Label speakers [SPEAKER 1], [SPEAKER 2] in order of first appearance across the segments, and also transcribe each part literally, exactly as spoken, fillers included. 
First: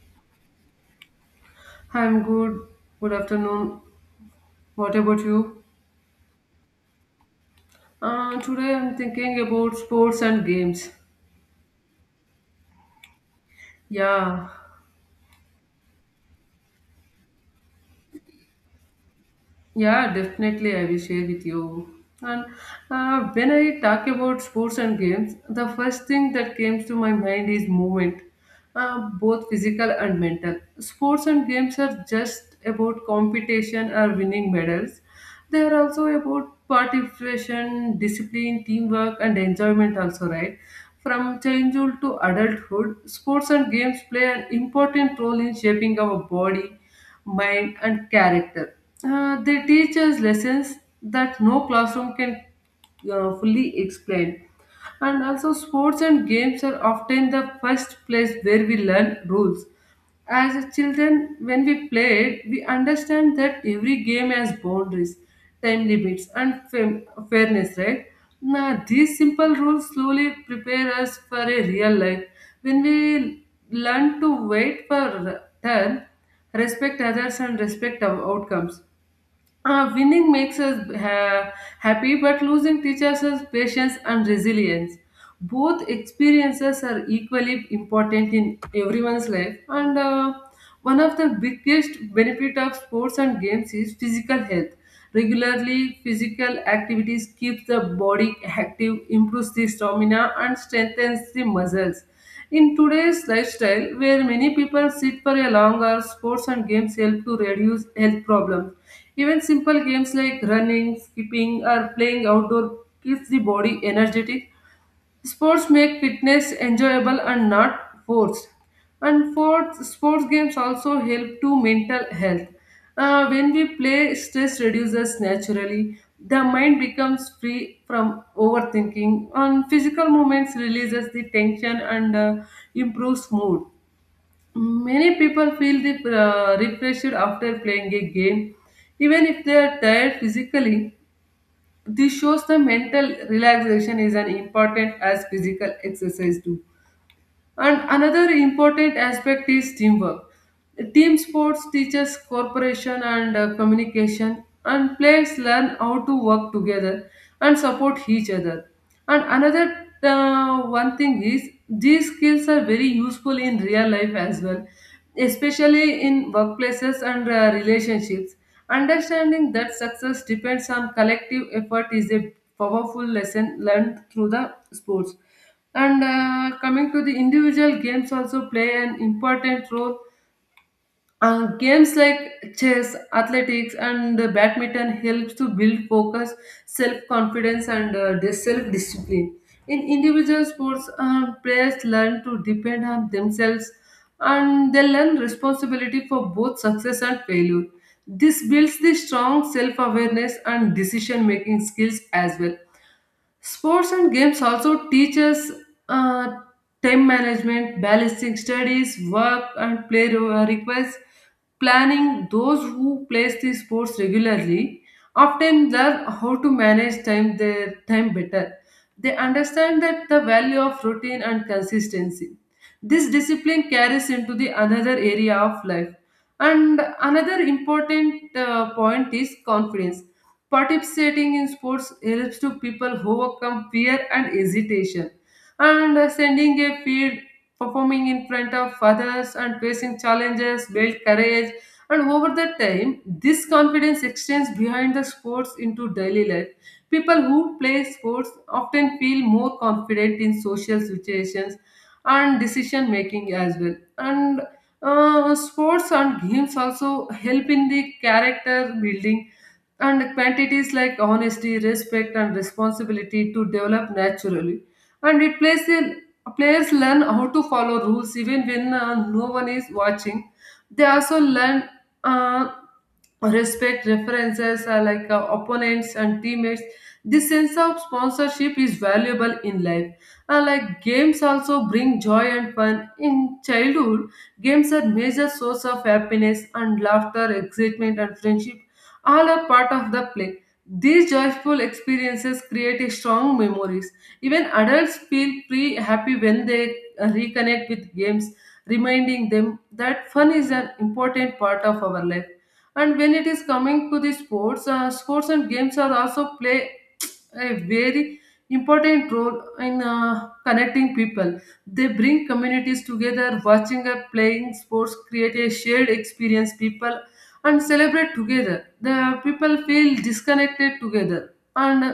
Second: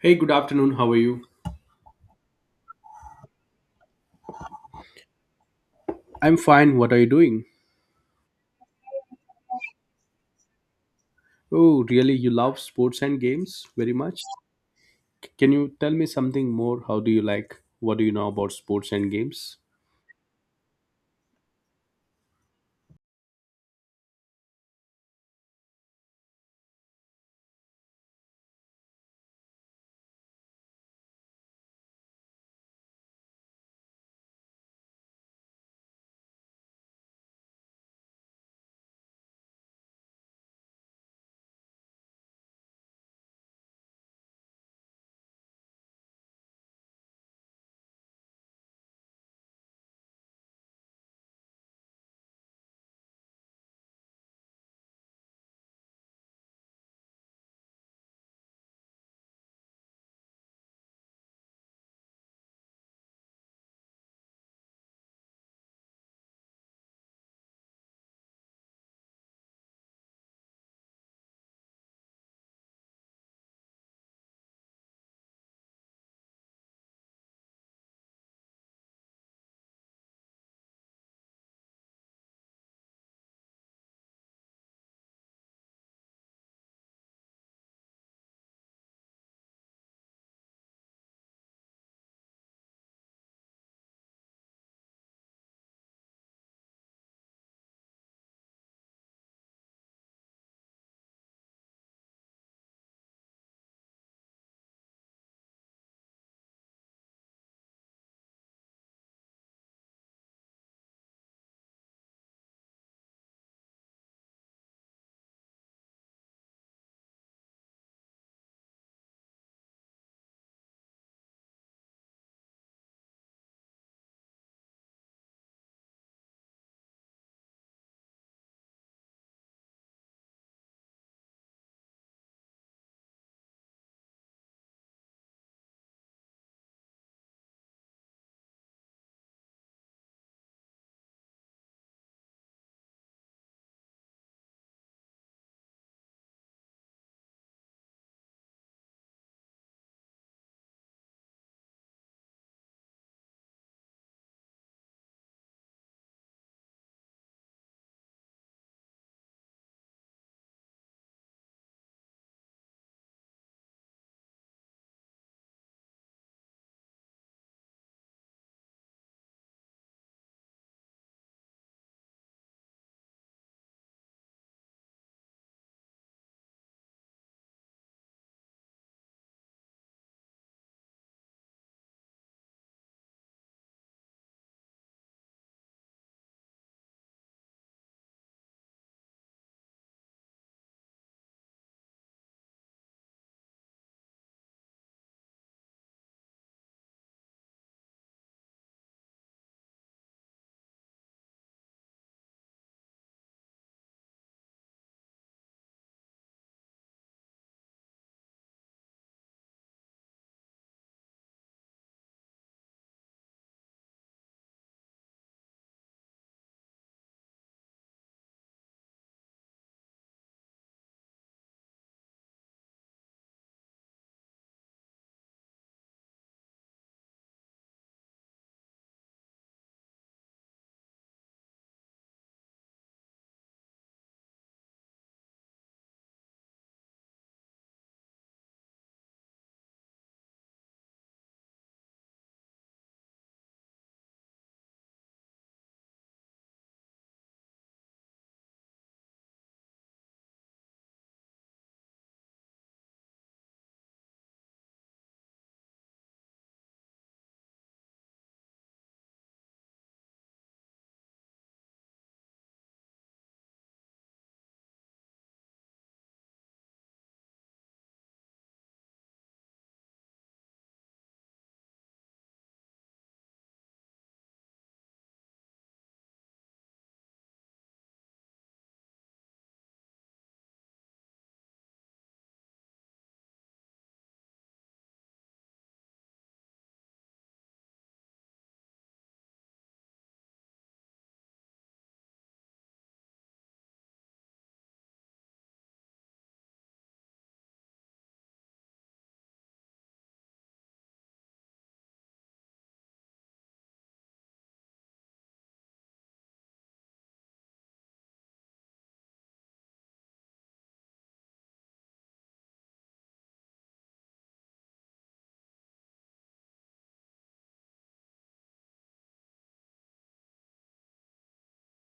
[SPEAKER 1] Hey, good afternoon. How are you?
[SPEAKER 2] I'm good. Good afternoon. What about you?
[SPEAKER 1] I'm fine. What are you doing?
[SPEAKER 2] Uh, today I'm thinking about sports and games.
[SPEAKER 1] Oh, really? You love sports and games very much?
[SPEAKER 2] Yeah,
[SPEAKER 1] C- Can you tell me something more? How do you like? What do you know about sports and games?
[SPEAKER 2] Yeah, definitely, I will share with you. And uh, when I talk about sports and games, the first thing that comes to my mind is movement, uh, both physical and mental. Sports and games are just about competition or winning medals. They are also about participation, discipline, teamwork, and enjoyment, also, right? From childhood to adulthood, sports and games play an important role in shaping our body mind, and character. Uh, they teach us lessons that no classroom can uh, fully explain. And also, sports and games are often the first place where we learn rules. As a children, when we played, we understand that every game has boundaries, time limits, and fam- fairness, right? Now, these simple rules slowly prepare us for a real life. When we learn to wait for turn, respect others, and respect our outcomes, uh, winning makes us uh, happy, but losing teaches us patience and resilience. Both experiences are equally important in everyone's life, and uh, one of the biggest benefit of sports and games is physical health. Regularly, physical activities keeps the body active, improves the stamina, and strengthens the muscles. In today's lifestyle, where many people sit for a long hour, sports and games help to reduce health problems. Even simple games like running, skipping, or playing outdoor keeps the body energetic. Sports make fitness enjoyable and not forced. And fourth, sports games also help to mental health. Uh, when we play, stress reduces naturally. The mind becomes free from overthinking. And physical movements releases the tension and uh, improves mood. Many people feel the, uh, refreshed after playing a game, even if they are tired physically. This shows the mental relaxation is as important as physical exercise. Do. And another important aspect is teamwork. Team sports teaches cooperation and uh, communication, and players learn how to work together and support each other. And another uh, one thing is these skills are very useful in real life as well, especially in workplaces and uh, relationships. Understanding that success depends on collective effort is a powerful lesson learned through the sports. And uh, coming to the individual games also play an important role. Uh, games like chess, athletics, and uh, badminton helps to build focus, self-confidence, and uh, dis- self-discipline. In individual sports, uh, players learn to depend on themselves, and they learn responsibility for both success and failure. This builds the strong self-awareness and decision-making skills as well. Sports and games also teach us uh, time management, balancing studies, work, and play re- requests. Planning those who plays the sports regularly often learn how to manage time their time better. They understand that the value of routine and consistency. This discipline carries into the another area of life. And another important uh, point is confidence. Participating in sports helps to people overcome fear and hesitation. And uh, sending a field, performing in front of others, and facing challenges build courage. And over the time, this confidence extends behind the sports into daily life. People who play sports often feel more confident in social situations and decision making as well. And uh, sports and games also help in the character building and quantities like honesty, respect, and responsibility to develop naturally. And it plays a players learn how to follow rules even when uh, no one is watching. They also learn uh, respect references uh, like uh, opponents and teammates. This sense of sponsorship is valuable in life. Uh, like games also bring joy and fun in childhood. Games are major source of happiness and laughter, excitement, and friendship. All are part of the play. These joyful experiences create a strong memories. Even adults feel free happy when they uh, reconnect with games, reminding them that fun is an important part of our life. And when it is coming to the sports, uh, sports and games are also play a very important role in uh, connecting people. They bring communities together. Watching or playing sports create a shared experience. People and celebrate together. The people feel disconnected together and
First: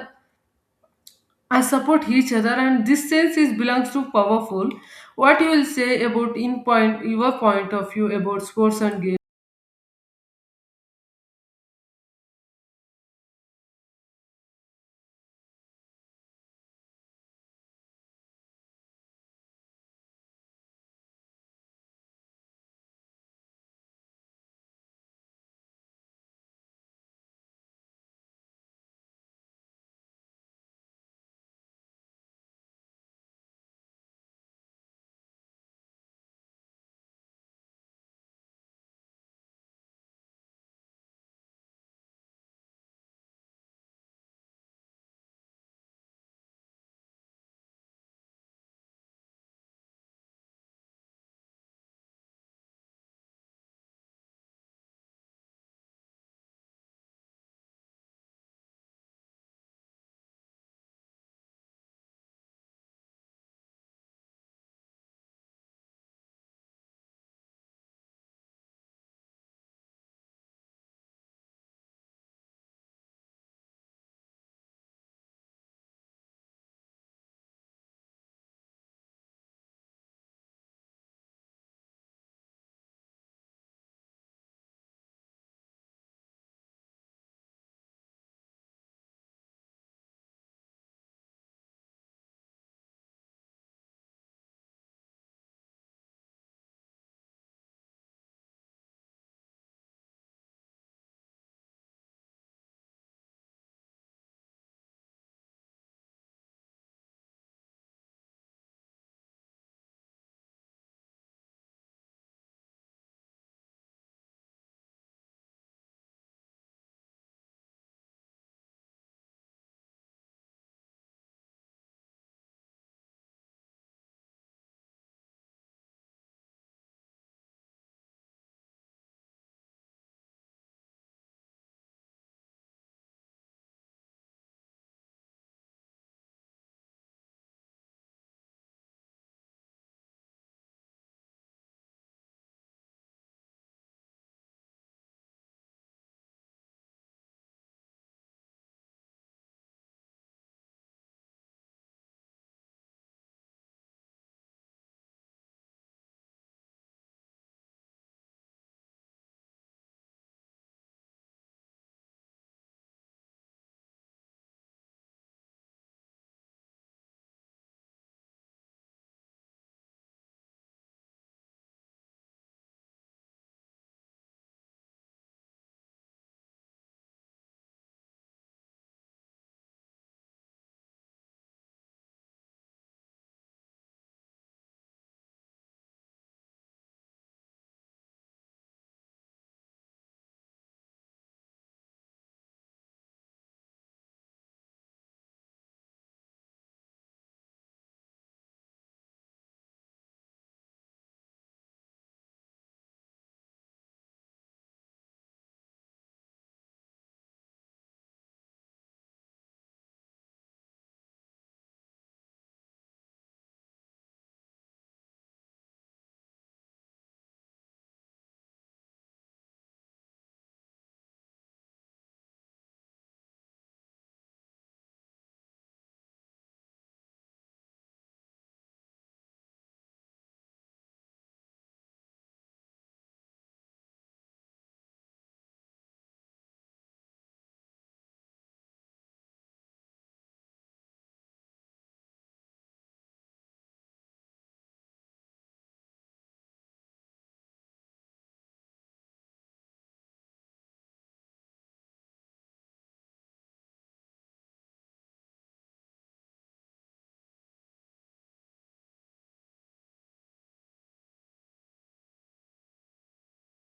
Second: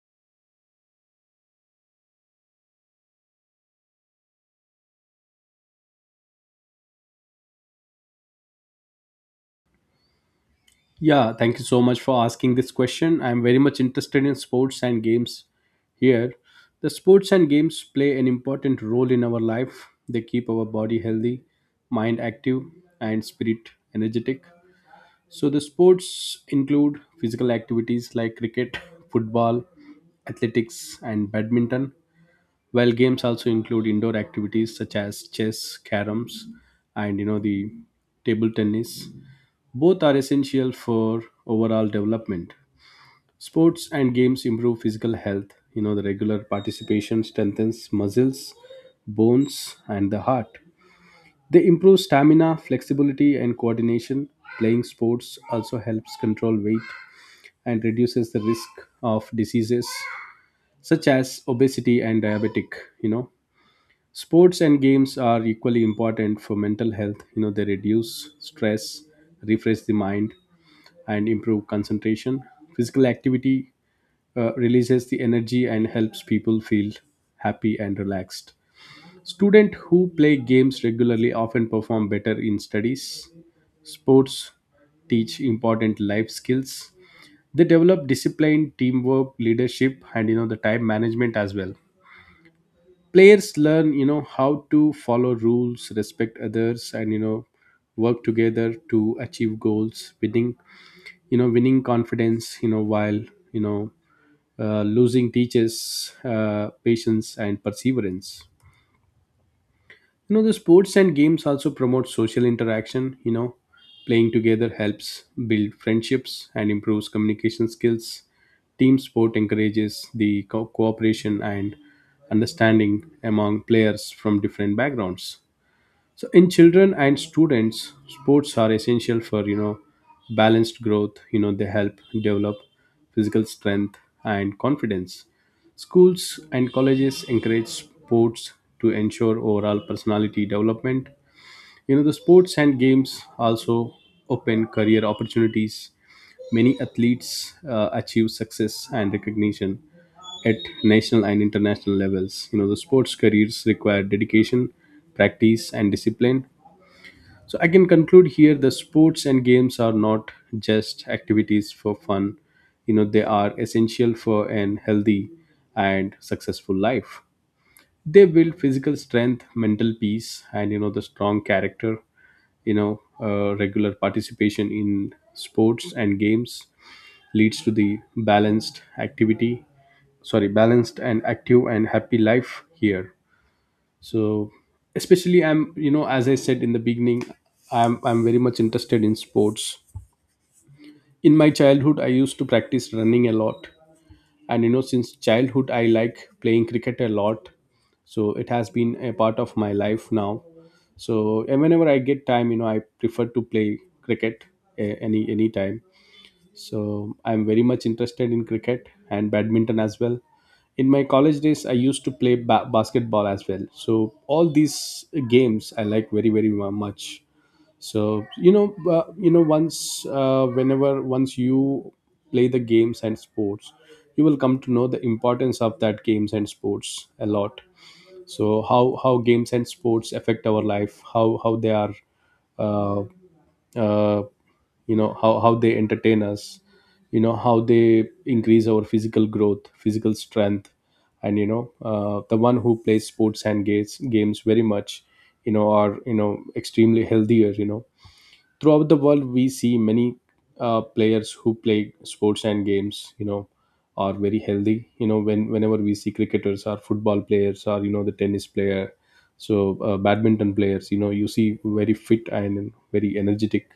[SPEAKER 2] I support each other. And this sense is belongs to powerful. What you will say about in point your point of view about sports and games?
[SPEAKER 1] Yeah, thank you so much for asking this question. I'm very much interested in sports and games here. The sports and games play an important role in our life. They keep our body healthy, mind active, and spirit energetic. So the sports include physical activities like cricket, football, athletics, and badminton, while games also include indoor activities such as chess, caroms, and you know the table tennis. Both are essential for overall development. Sports and games improve physical health. You know the regular participation strengthens muscles, bones, and the heart. They improve stamina, flexibility, and coordination. Playing sports also helps control weight and reduces the risk of diseases such as obesity and diabetic. You know, sports and games are equally important for mental health. You know, they reduce stress, refresh the mind, and improve concentration. Physical activity uh, releases the energy and helps people feel happy and relaxed. Students who play games regularly often perform better in studies. Sports teach important life skills. They develop discipline, teamwork, leadership, and you know the time management as well. Players learn, you know, how to follow rules, respect others, and you know, work together to achieve goals. Winning, you know, winning confidence, you know, while you know, uh, losing teaches uh, patience and perseverance. You know the sports and games also promote social interaction. You know, playing together helps build friendships and improves communication skills. Team sport encourages the co- cooperation and understanding among players from different backgrounds. So in children and students, sports are essential for you know balanced growth. You know, they help develop physical strength and confidence. Schools and colleges encourage sports to ensure overall personality development. You know the sports and games also open career opportunities. Many athletes uh, achieve success and recognition at national and international levels. You know, the sports careers require dedication, practice, and discipline. So I can conclude here the sports and games are not just activities for fun. You know, they are essential for an healthy and successful life. They build physical strength, mental peace, and you know, the strong character. You know, uh, regular participation in sports and games leads to the balanced activity, sorry, balanced and active and happy life here. So especially I'm, you know, as I said in the beginning, i'm i'm very much interested in sports. In my childhood I used to practice running a lot, and you know since childhood I like playing cricket a lot. So it has been a part of my life now. So and whenever I get time, you know, I prefer to play cricket eh, any any time. So I'm very much interested in cricket and badminton as well. In my college days, I used to play ba- basketball as well. So all these games I like very very mu- much. So you know, uh, you know, once uh, whenever once you play the games and sports, you will come to know the importance of that games and sports a lot. So how how games and sports affect our life, how how they are uh, uh, you know how, how they entertain us, you know how they increase our physical growth, physical strength. And you know uh, the one who plays sports and games games very much, you know, are you know extremely healthier. You know throughout the world we see many uh, players who play sports and games, you know, are very healthy. You know when whenever we see cricketers or football players or you know the tennis player, so uh, badminton players, you know, you see very fit and very energetic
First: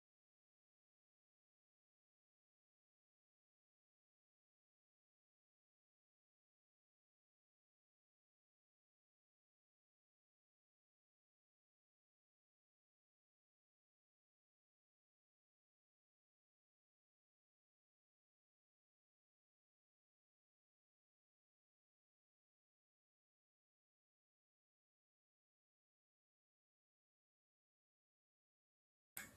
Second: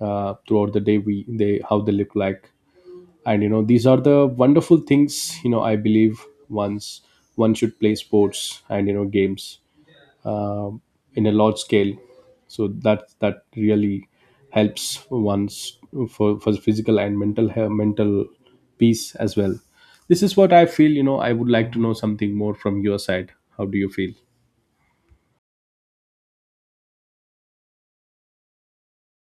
[SPEAKER 1] uh, throughout the day, we they how they look like. And you know these are the wonderful things. You know I believe once one should play sports and you know games um in a large scale, so that that really helps one's for, for physical and mental he- mental peace as well. This is what I feel. You know, I would like to know something more from your side. How do you feel?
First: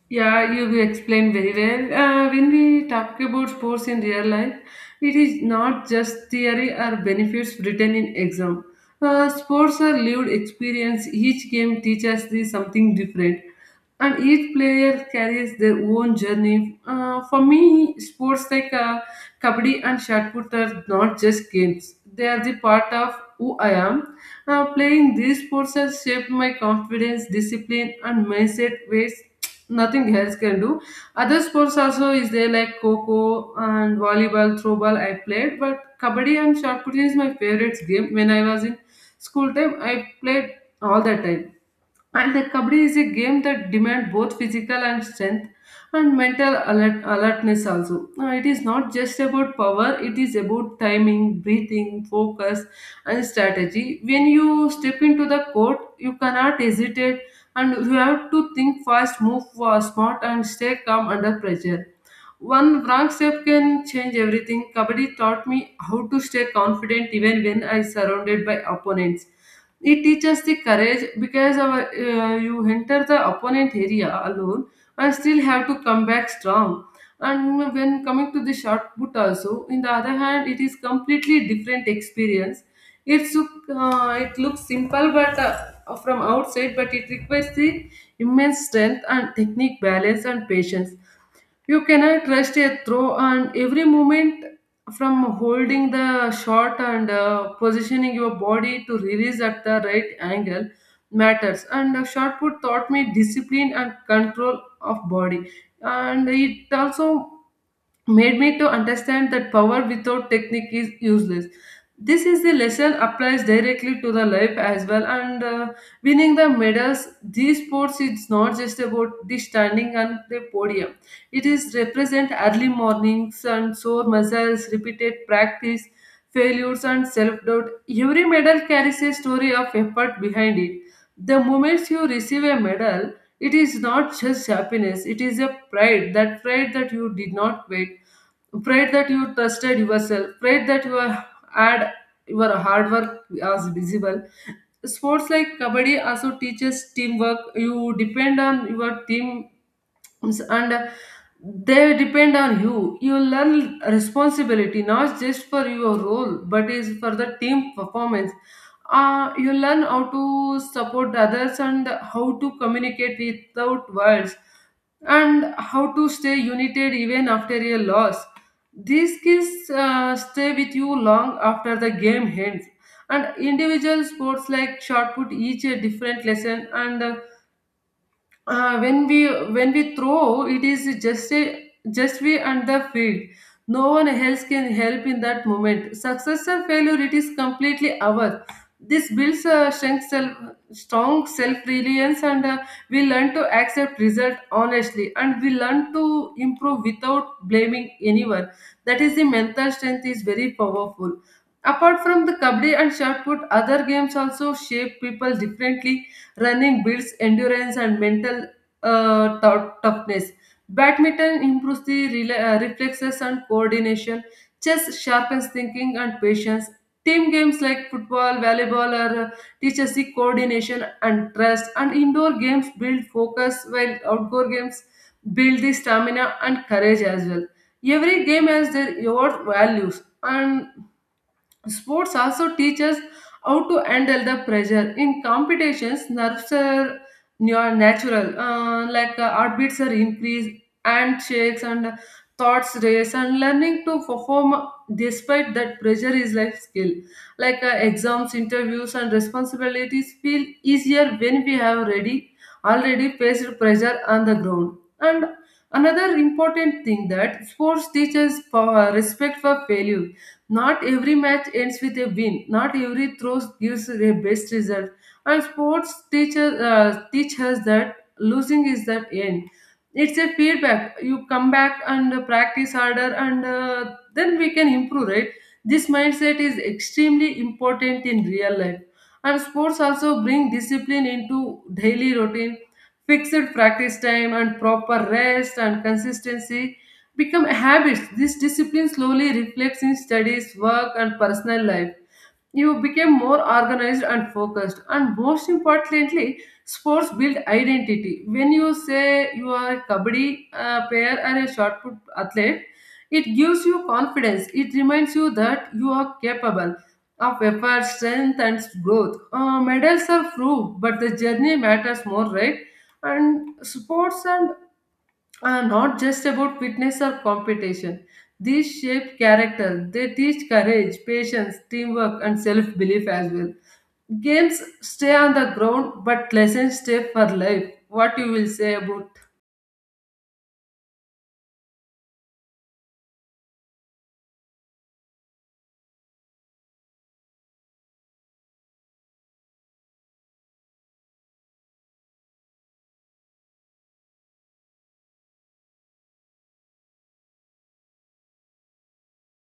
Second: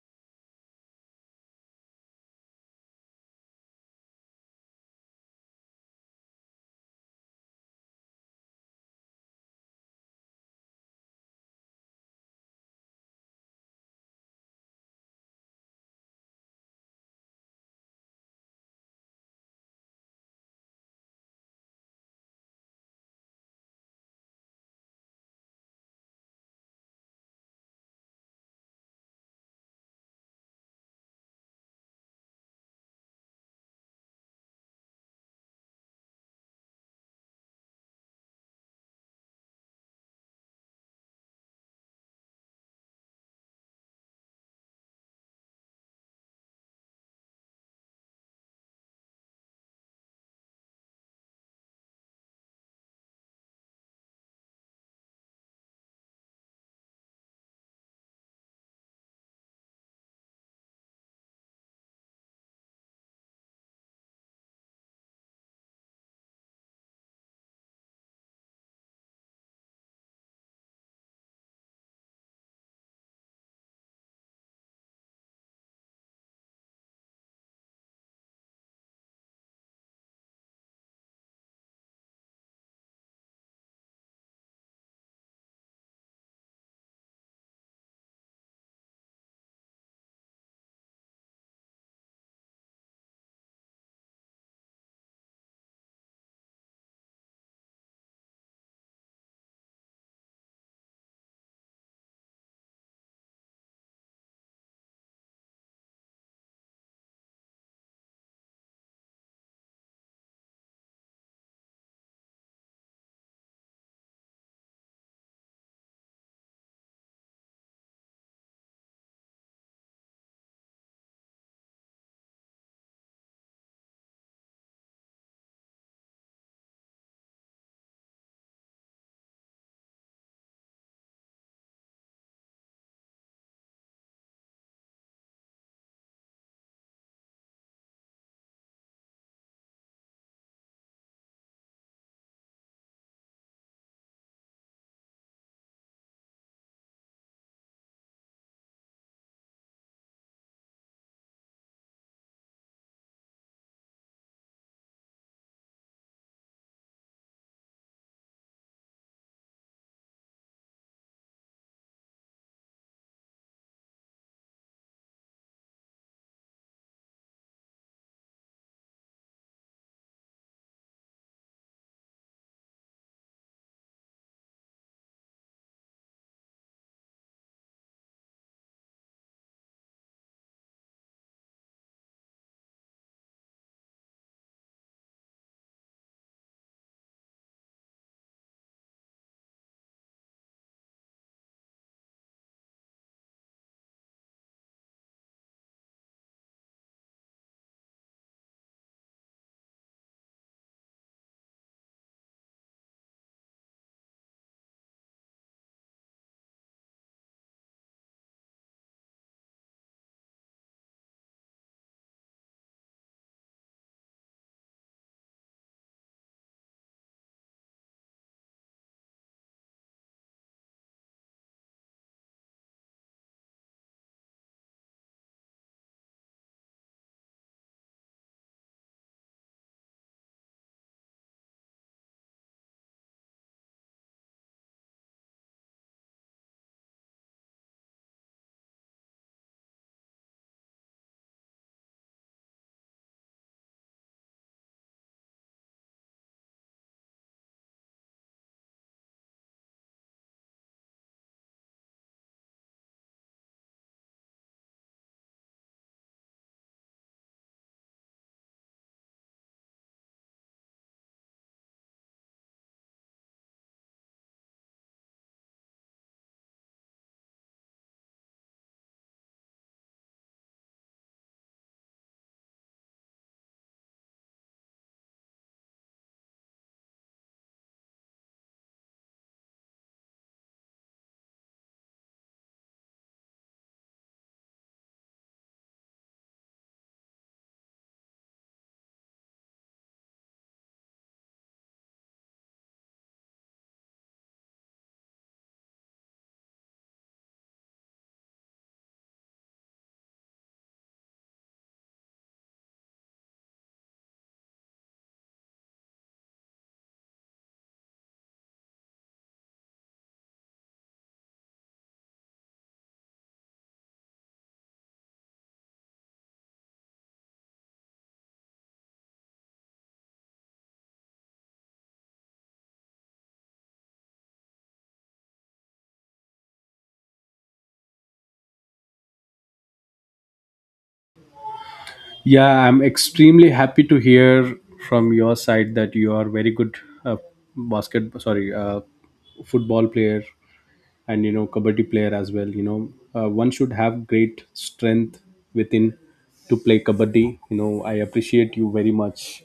[SPEAKER 2] Yeah, you explained very well. Uh, when we talk about sports in real life, it is not just theory or benefits written in exam. Uh, sports are lived experience. Each game teaches us the something different and each player carries their own journey. Uh, for me, sports like uh, kabaddi and shotput are not just games; they are the part of who I am. Uh, playing these sports has shaped my confidence, discipline, and mindset ways nothing else can do. Other sports also is there like coco and volleyball, throwball. I played, but kabaddi and shotput is my favorite game. When I was in school time, I played all the time and the kabaddi is a game that demands both physical and strength and mental alert, alertness also. Now, it is not just about power, it is about timing, breathing, focus, and strategy. When you step into the court, you cannot hesitate and you have to think fast, move fast, smart, and stay calm under pressure. One wrong step can change everything. Kabaddi taught me how to stay confident even when I surrounded by opponents. It teaches the courage because our, uh, you enter the opponent area alone and still have to come back strong. And when coming to the shot put also, in the other hand, it is completely different experience. It's uh, it looks simple, but uh, from outside, but it requires the immense strength and technique, balance and patience. You cannot rest a throw, and every moment from holding the shot and uh, positioning your body to release at the right angle matters. And uh, shot put taught me discipline and control of body, and it also made me to understand that power without technique is useless. This is the lesson applies directly to the life as well. And uh, winning the medals, these sports is not just about the standing on the podium. It is represent early mornings and sore muscles, repeated practice, failures and self doubt. Every medal carries a story of effort behind it. The moment you receive a medal, it is not just happiness. It is a pride. That pride that you did not wait prayed that you trusted yourself, prayed that you are- had your hard work as visible. Sports like kabaddi also teaches teamwork. You depend on your team. Yes, and uh, they depend on you. You learn responsibility not just for your role but is for the team performance. Uh, you learn how to support others and how to communicate without words and how to stay united even after a loss. These skills uh, stay with you long after the game ends. And individual sports like shot put each a different lesson and uh, uh, when we when we throw it is just a just we on the field. No one else can help in that moment. Success or failure, it is completely ours. This builds a strong self strong self reliance and uh, we learn to accept result honestly and we learn to improve without blaming anyone. That is the mental strength is very powerful. Apart from the kabaddi and shot put, other games also shape people differently. Running builds endurance and mental uh, tou- toughness. Badminton improves the rela- uh, reflexes and coordination. Chess sharpens thinking and patience. Team games like football, volleyball, or uh, teaches the coordination and trust. And indoor games build focus, while outdoor games build the stamina and courage as well. Every game has their own values, and sports also teach us how to handle the pressure. In competitions, nerves are near natural, uh, like uh, heartbeats are increased, handshakes and thoughts race, and learning to perform despite that pressure is life skill. Like uh, exams, interviews, and responsibilities feel easier when we have already already faced pressure on the ground. And another important thing that sports teaches power, respect for failure. Not every match ends with a win. Not every throw gives a best result. And sports teaches uh, teach us that losing is the end. It's a feedback. You come back and uh, practice harder, and uh, then we can improve. Right? This mindset is extremely important in real life. And sports also bring discipline into daily routine. Fixed practice time and proper rest and consistency become habits. This discipline slowly reflects in studies, work, and personal life. You become more organized and focused. And most importantly, sports build identity. When you say you are a kabaddi uh, player or a shot put athlete, it gives you confidence. It reminds you that you are capable of effort, strength, and growth. Uh, medals are proof, but the journey matters more, right? And sports and are not just about fitness or competition. These shape character. They teach courage, patience, teamwork, and self belief as well. Games stay on the ground, but lessons stay for life. What you will say about?
[SPEAKER 1] Yeah, I'm extremely happy to hear from your side that you are very good uh, basket sorry uh, football player and you know kabaddi player as well. You know uh, one should have great strength within to play kabaddi. You know I appreciate you very much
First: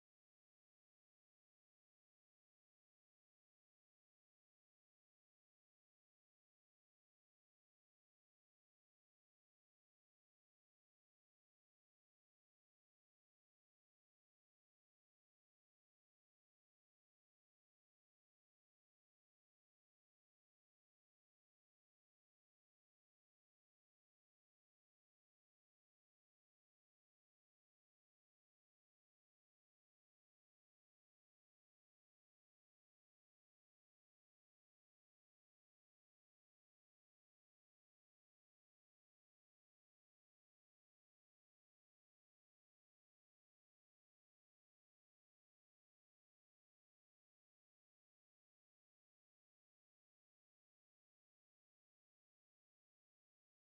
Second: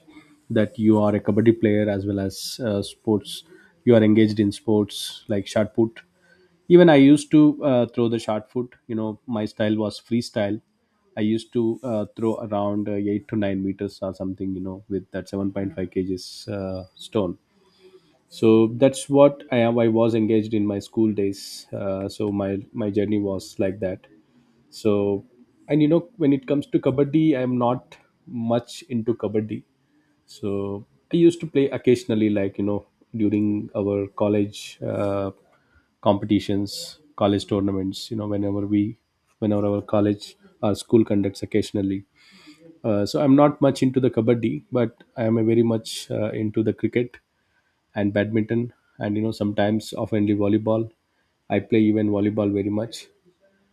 [SPEAKER 1] that you are a kabaddi player as well as uh, sports. You are engaged in sports like shot put. Even I used to uh, throw the shot put. You know my style was freestyle. I used to uh, throw around uh, eight to nine meters or something, you know, with that seven point five kgs uh, stone. So that's what i am I was engaged in my school days. uh, so my my journey was like that. So and you know when it comes to kabaddi I am not much into kabaddi. So I used to play occasionally, like you know, during our college uh, competitions, college tournaments, you know whenever we, whenever our college or school conducts occasionally. uh, so I'm not much into the kabaddi, but I am a very much uh, into the cricket and badminton. And you know sometimes oftenly volleyball I play, even volleyball very much.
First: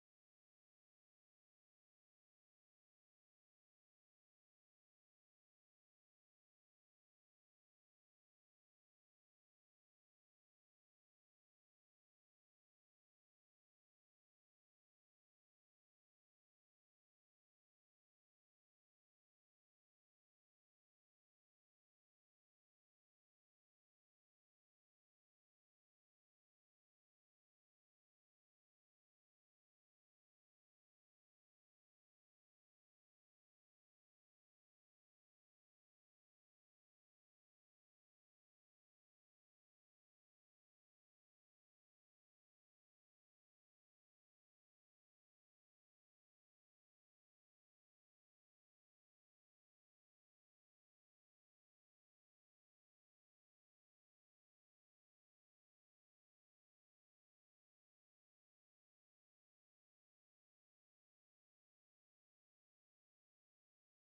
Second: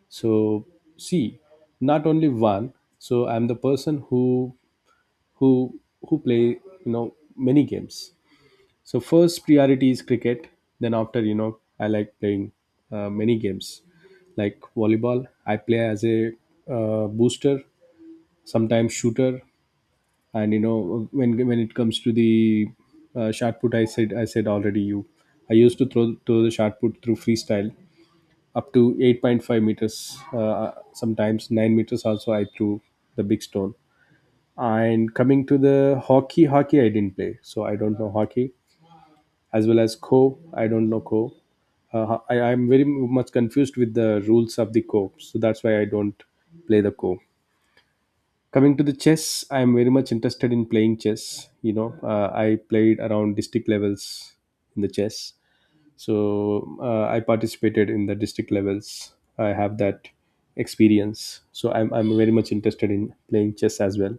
[SPEAKER 1] So see, not only one. So I'm the person who, who who play you know many games. So first priority is cricket. Then after, you know, I like playing uh, many games. Like volleyball I play as a uh, booster, sometimes shooter. And you know when when it comes to the uh, shot put, i said i said already you, I used to throw throw the shot put through freestyle up to eight point five meters, uh, sometimes nine meters also I threw the big stone. And coming to the hockey hockey I didn't play. So I don't know hockey as well as co. I don't know co. uh, I, i'm very much confused with the rules of the co, so that's why I don't play the co. Coming to the chess, I am very much interested in playing chess. You know uh, I played around district levels in the chess. So uh, I participated in the district levels. I have that experience. So I'm, I'm very much interested in playing chess as well.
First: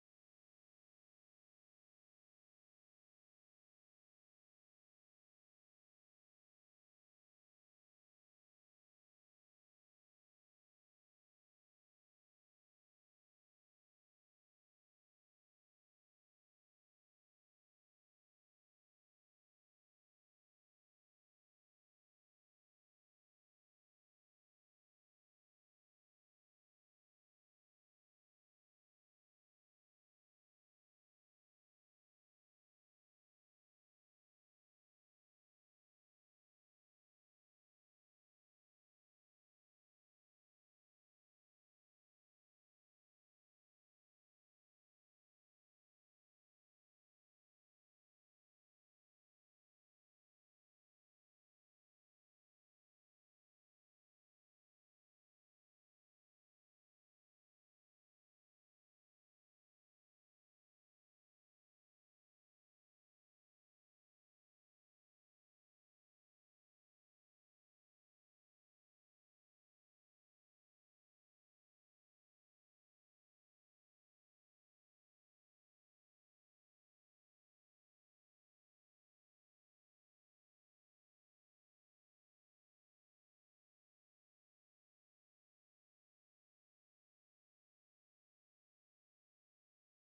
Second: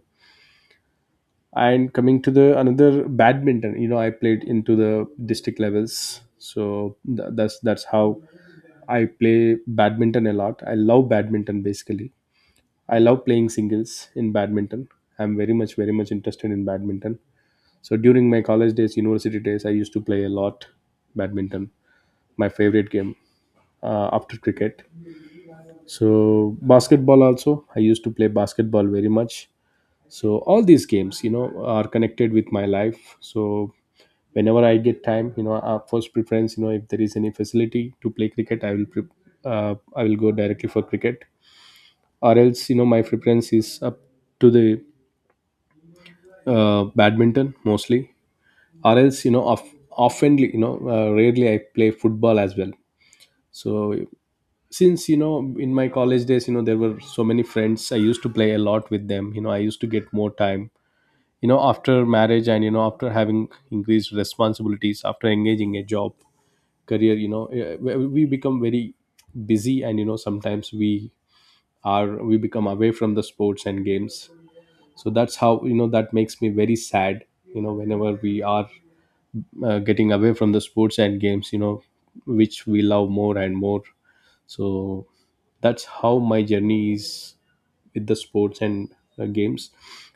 [SPEAKER 1] And coming to the another badminton, you know, I played into the district levels. So th- that's that's how I play badminton a lot. I love badminton basically. I love playing singles in badminton. I'm very much, very much interested in badminton. So during my college days, university days, I used to play a lot badminton, my favorite game uh, after cricket. So basketball also, I used to play basketball very much. So all these games, you know, are connected with my life. So whenever I get time, you know, our first preference, you know, if there is any facility to play cricket, I will, pre- uh, I will go directly for cricket, or else you know my preference is up to the uh, badminton mostly. Or else, you know, of, often you know uh, rarely I play football as well. So since, you know, in my college days, you know, there were so many friends, I used to play a lot with them. You know I used to get more time. You know after marriage and you know after having increased responsibilities, after engaging a job career, you know, eh, we we become very busy. And you know sometimes we are we become away from the sports and games. So that's how, you know, that makes me very sad, you know, whenever we are uh, getting away from the sports and games, you know, which we love more and more. So that's how my journey is with the sports and uh, games.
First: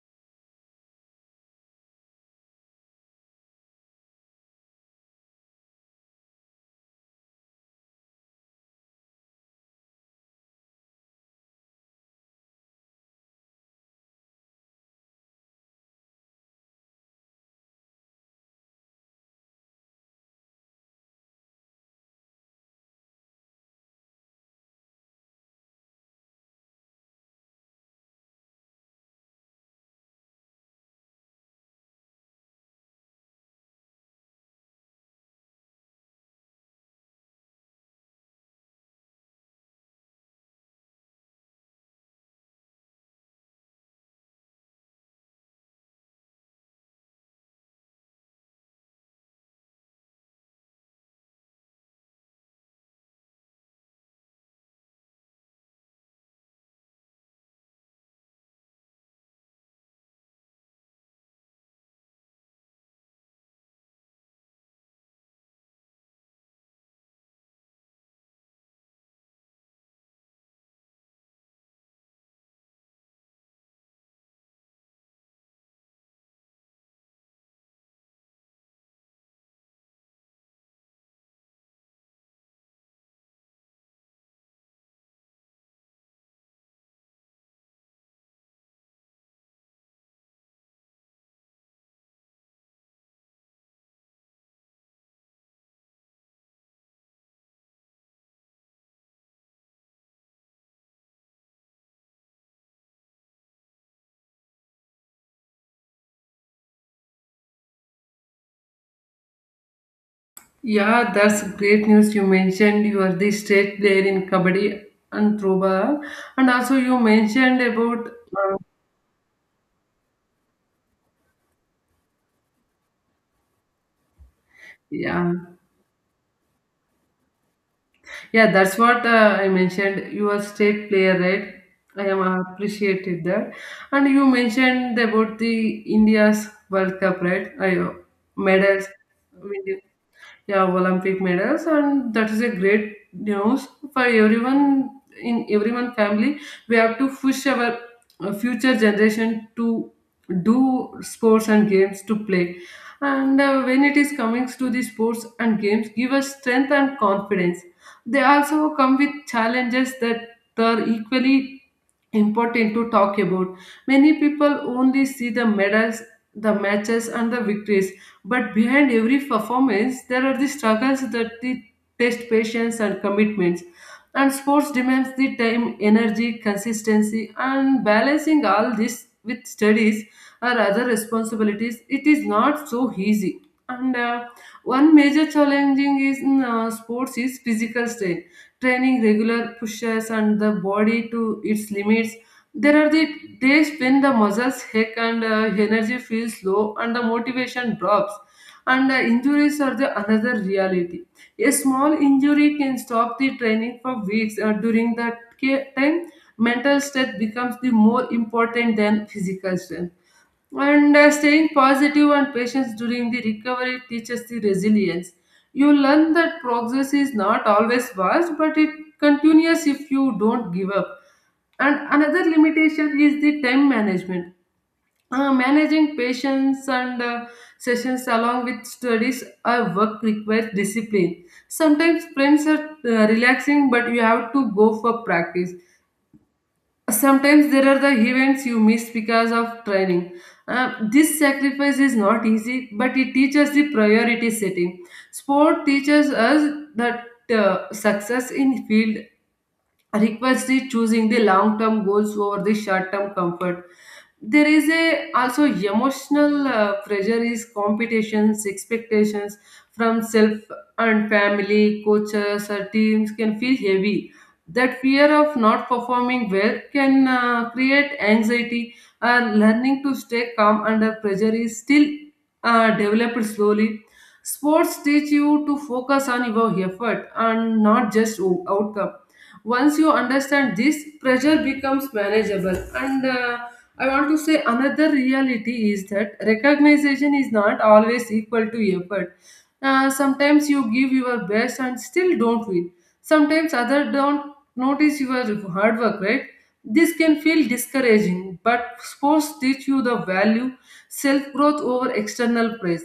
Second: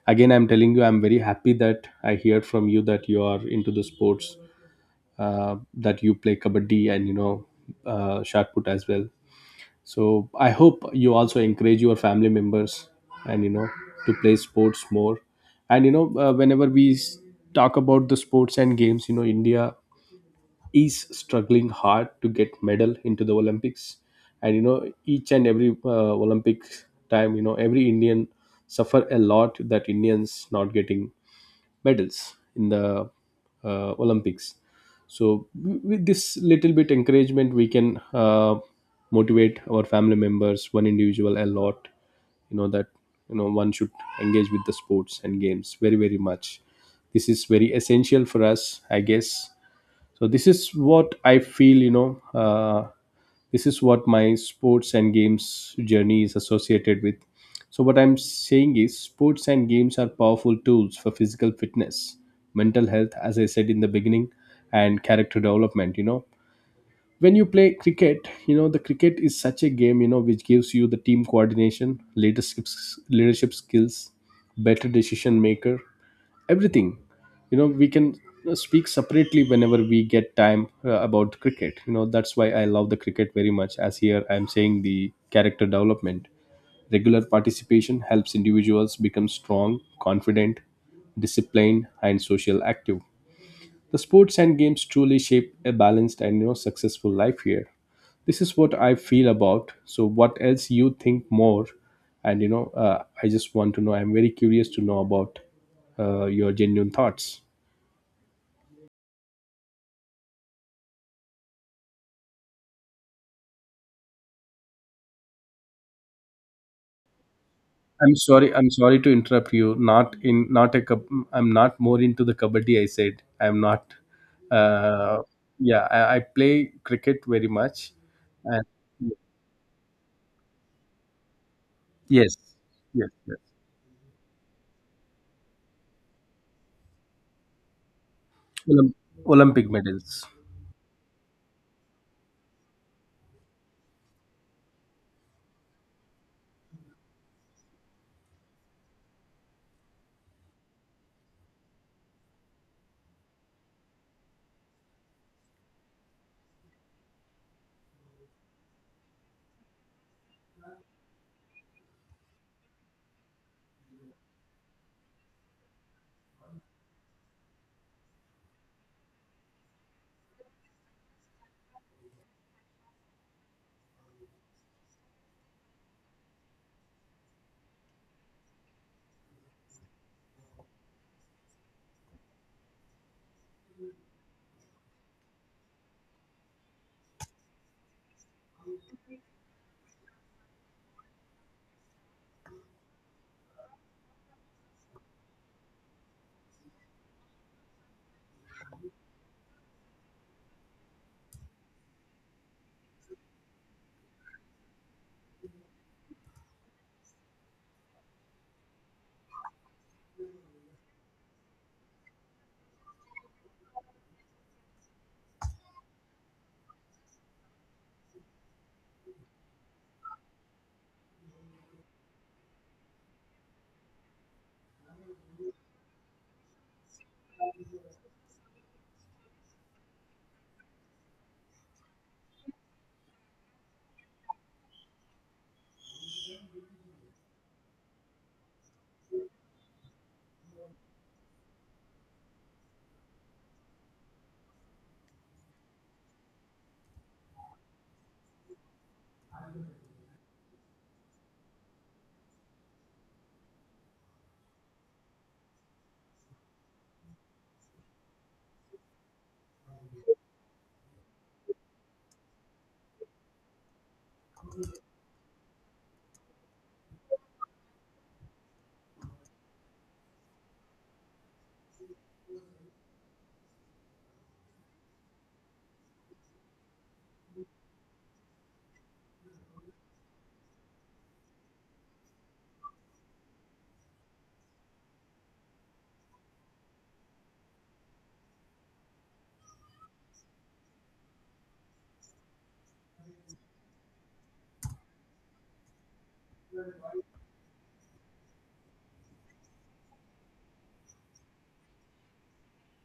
[SPEAKER 1] Again I'm telling you, I'm very happy that I hear from you that you are into the sports, uh, that you play kabaddi and you know uh, shot put as well. So I hope you also encourage your family members and you know to play sports more. And you know uh, whenever we s- talk about the sports and games, you know, India is struggling hard to get medal into the Olympics. And you know each and every uh, Olympic time, you know, every Indian suffer a lot that Indians not getting medals in the uh, Olympics. So w- with this little bit encouragement we can uh, motivate our family members, one individual, a lot. You know that, you know, one should engage with the sports and games very very much. This is very essential for us, I guess. So this is what I feel. You know, uh, this is what my sports and games journey is associated with. So what I'm saying is sports and games are powerful tools for physical fitness, mental health, as I said in the beginning, and character development. You know. When you play cricket, you know, the cricket is such a game you know, which gives you the team coordination, leadership, leadership skills, better decision maker, everything. You know we can uh, speak separately whenever we get time uh, about cricket. You know that's why I love the cricket very much. As here I'm saying the character development, regular participation helps individuals become strong, confident, disciplined, and social active. The sports and games truly shape a balanced and you know, successful life here. This is what I feel about. So, what else you think more? And you know, uh, I just want to know. I'm very curious to know about uh, your genuine thoughts.
[SPEAKER 2] Yeah, that's great news. You mentioned you are the state player in kabaddi and throwball, and also you mentioned about
[SPEAKER 1] I'm sorry.
[SPEAKER 2] uh,
[SPEAKER 1] I'm sorry to interrupt you. Not in, not a cup. I'm not more into the kabaddi. I said I'm not. Uh,
[SPEAKER 2] yeah
[SPEAKER 1] yeah, I, I play cricket very much,
[SPEAKER 2] Yeah,
[SPEAKER 1] and
[SPEAKER 2] that's what uh, I mentioned. You are state player, right? I am
[SPEAKER 1] yes,
[SPEAKER 2] uh,
[SPEAKER 1] yes,
[SPEAKER 2] appreciated
[SPEAKER 1] yes.
[SPEAKER 2] that. And you mentioned about the India's World Cup, right? I, uh, medals,
[SPEAKER 1] Olymp- Olympic medals.
[SPEAKER 2] yeah, Olympic medals. And that is a great news for everyone, in everyone family. We have to push our uh, future generation to do sports and games to play, and uh, when it is coming to the sports and games give us strength and confidence, they also come with challenges that are equally important to talk about. Many people only see the medals, the matches, and the victories, but behind every performance, there are the struggles that the test patience and commitments. And sports demands the time, energy, consistency, and balancing all this with studies or other responsibilities. It is not so easy. And uh, One major challenging is in uh, sports is physical strain. Training regular pushes and the body to its limits. There are the days when the muscles ache and uh, energy feels low and the motivation drops. And uh, injuries are the another reality. A small injury can stop the training for weeks. Uh, during that ca- time, mental strength becomes the more important than physical strength. And uh, staying positive and patience during the recovery teaches the resilience. You learn that progress is not always fast, but it continues if you don't give up. And another limitation is the time management. Uh, managing patients and uh, sessions along with studies or work requires discipline. Sometimes friends are uh, relaxing, but you have to go for practice. Sometimes there are the events you miss because of training. Uh, this sacrifice is not easy, but it teaches the priority setting. Sport teaches us that uh, success in field requires the choosing the long term goals over the short term comfort. There is a also emotional uh, pressure is competitions expectations from self and family coaches or teams can feel heavy. That fear of not performing well can uh, create anxiety. And learning to stay calm under pressure is still uh, developed slowly. Sports teach you to focus on your effort and not just o- outcome. Once you understand this pressure becomes manageable, and uh, I want to say another reality is that recognition is not always equal to effort. Uh, sometimes you give your best and still don't win. Sometimes others don't notice your hard work, right? This can feel discouraging, but sports teach you the value self growth over external praise.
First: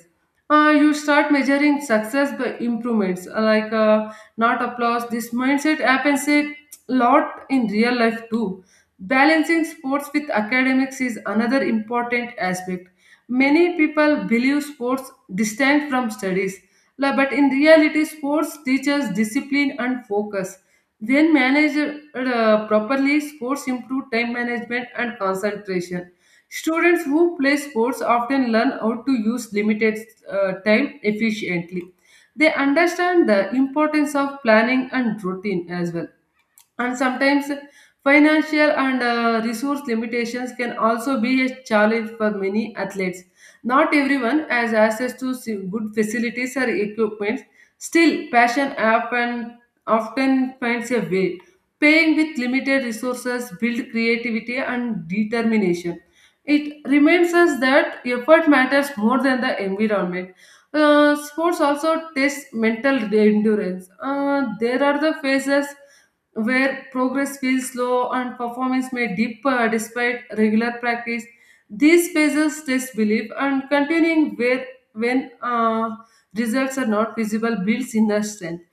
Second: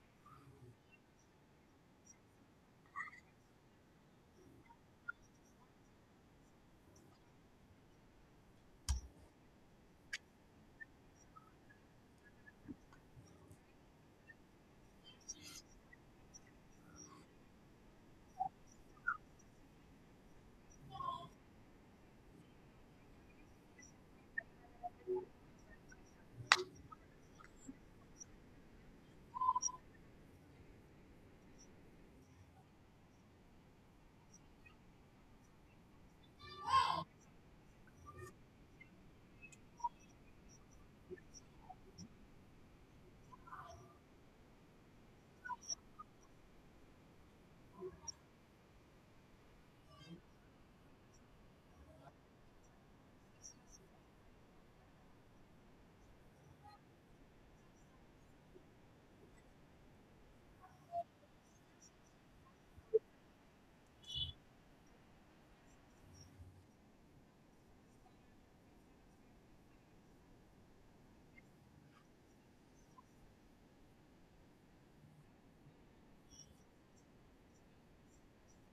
[SPEAKER 2] Uh, you start measuring success by improvements, uh, like uh, not applause. This mindset happens a lot in real life too. Balancing sports with academics is another important aspect. Many people believe sports distant from studies, la- but in reality, sports teaches discipline and focus. When managed uh, properly, sports improve time management and concentration. Students who play sports often learn how to use limited uh, time efficiently. They understand the importance of planning and routine as well. And sometimes financial and uh, resource limitations can also be a challenge for many athletes. Not everyone has access to s- good facilities or equipment. Still passion often often finds a way. Paying with limited resources build creativity and determination. It reminds us that effort matters more than the environment. Uh, sports also test mental endurance. Uh, there are the phases where progress feels slow and performance may dip uh, despite regular practice. These phases test belief and continuing where when uh, results are not visible builds inner strength.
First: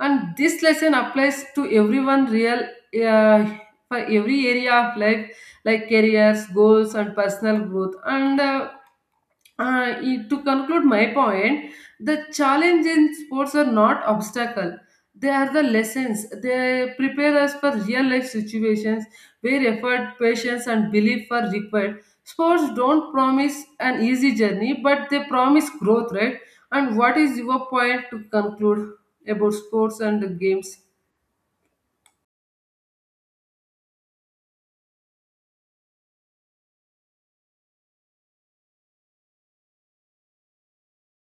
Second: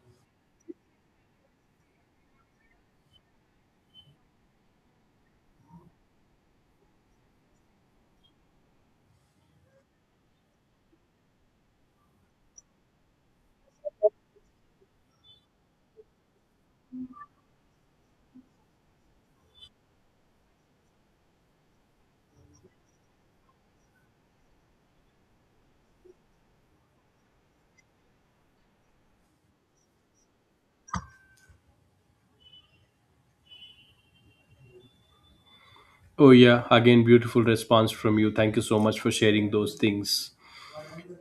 [SPEAKER 2] And this lesson applies to everyone real uh, for every area of life like careers, goals, and personal growth. And uh, uh, i- to conclude my point, the challenge in sports are not obstacle. They are the lessons. They prepare us for real life situations where effort, patience, and belief are required. Sports don't promise an easy journey, but they promise growth, right? And what is your point to conclude about sports and the games?
[SPEAKER 1] Oh, yeah. Again, beautiful response from you. Thank you so much for sharing those things.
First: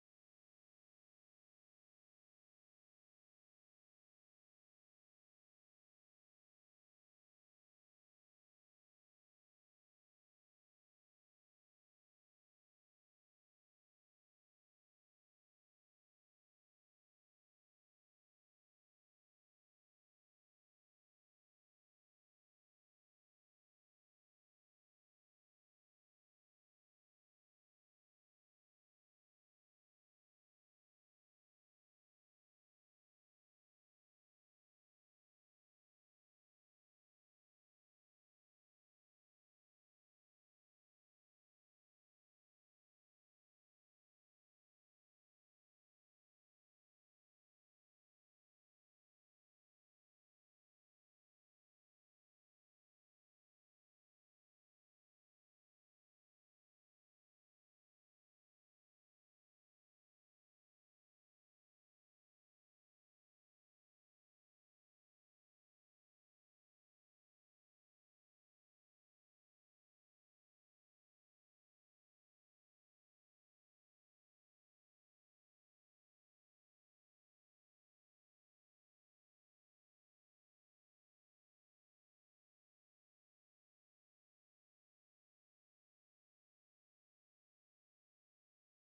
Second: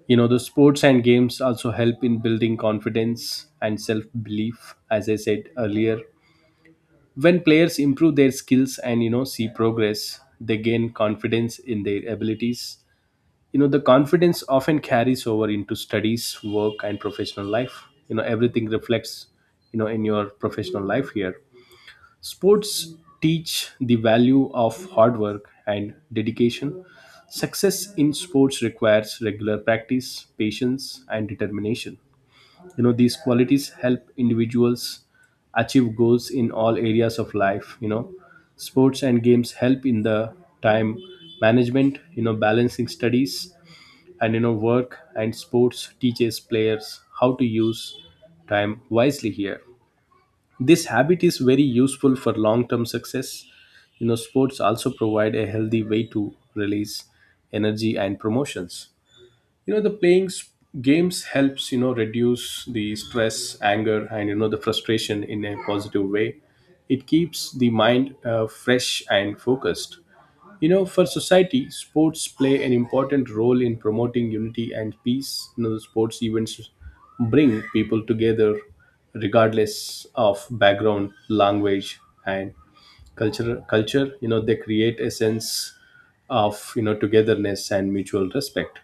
[SPEAKER 1] You know, the sports and games also help in building confidence and self belief, as I said earlier. When players improve their skills and you know, see progress, they gain confidence in their abilities. You know, the confidence often carries over into studies, work, and professional life. You know, everything reflects you know, in your professional life here. Sports teach the value of hard work and dedication. Success in sports requires regular practice, patience, and determination. You know, these qualities help individuals achieve goals in all areas of life. You know, sports and games help in the time management, you know, balancing studies and you know, work, and sports teaches players how to use time wisely here. This habit is very useful for long term success. You know sports also provide a healthy way to release energy and promotions. You know the playing s- games helps you know reduce the stress, anger, and you know the frustration in a positive way. It keeps the mind uh, fresh and focused. You know, for society, sports play an important role in promoting unity and peace. You know, the sports events bring people together regardless of background, language, and culture. Culture, you know, they create a sense of you know togetherness and mutual respect.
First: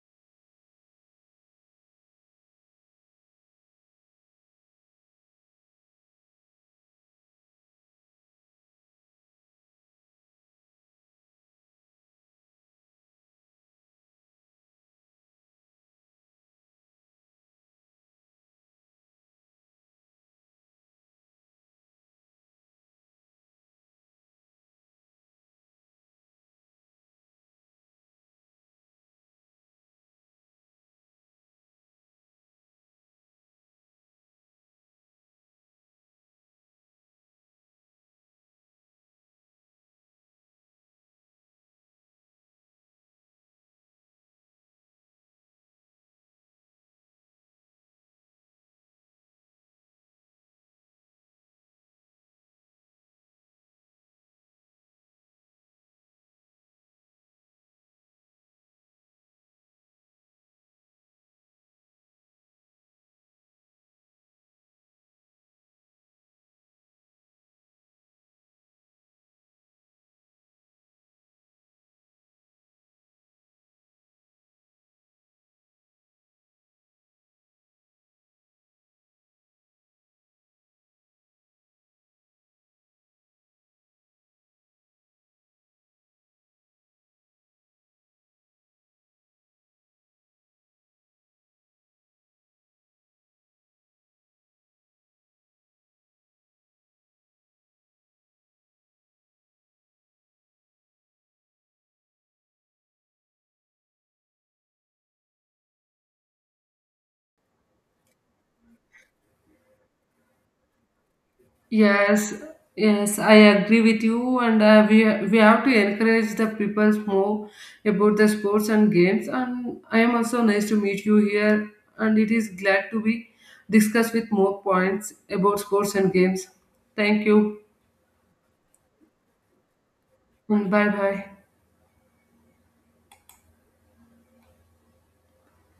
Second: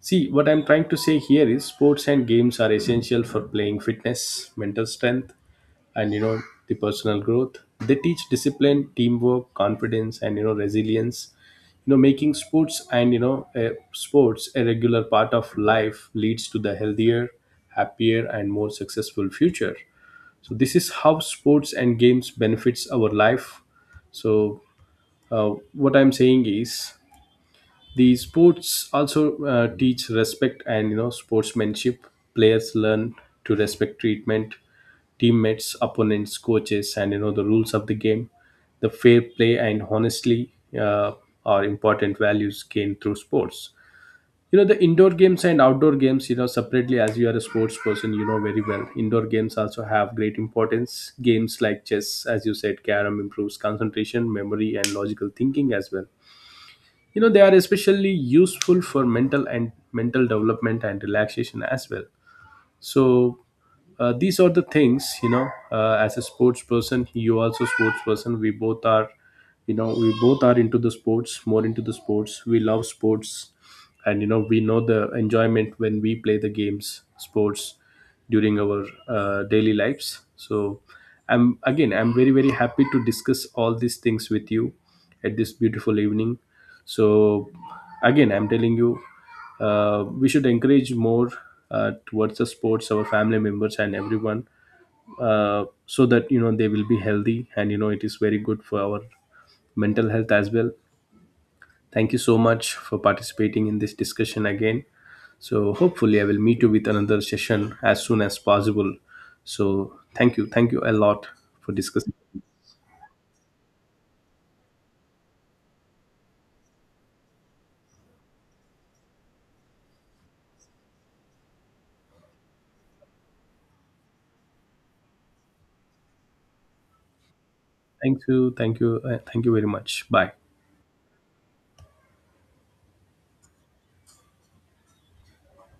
[SPEAKER 1] See, what I'm trying to say here is sports and games are essential for playing fitness, mental strength, and you know, the personal growth. They teach discipline, teamwork, confidence, and you know, resilience. You know, making sports and you know, uh, sports a regular part of life leads to the healthier, happier, and more successful future. So this is how sports and games benefits our life. So uh, what I'm saying is the sports also uh, teach respect and you know sportsmanship. Players learn to respect treatment, teammates, opponents, coaches, and you know the rules of the game. The fair play and honestly uh, are important values gained through sports. You know the indoor games and outdoor games, you know separately, as you are a sports person, you know very well indoor games also have great importance. Games like chess, as you said, carom, improves concentration, memory, and logical thinking as well. You know they are especially useful for mental and mental development and relaxation as well. So uh, these are the things. You know uh, as a sports person, you also sports person, we both are. You know we both are into the sports, more into the sports. We love sports, and you know we know the enjoyment when we play the games, sports, during our uh, daily lives. So i'm again i'm very very happy to discuss all these things with you at this beautiful evening. So again I'm telling you, uh, we should encourage more uh, towards the sports, our family members and everyone, uh, so that you know they will be healthy, and you know it is very good for our mental health as well. Thank you so much for participating in this discussion again. So hopefully I will meet you with another session as soon as possible. So thank you, thank you a lot for discussing.
[SPEAKER 2] Yes, yes, I agree with you, and uh, we we have to encourage the people more about the sports and games. And I am also nice to meet you here, and it is glad to be discussed with more points about sports and games. Thank you,
[SPEAKER 1] Thank you, thank you, uh, thank you very much. Bye.
[SPEAKER 2] and bye bye.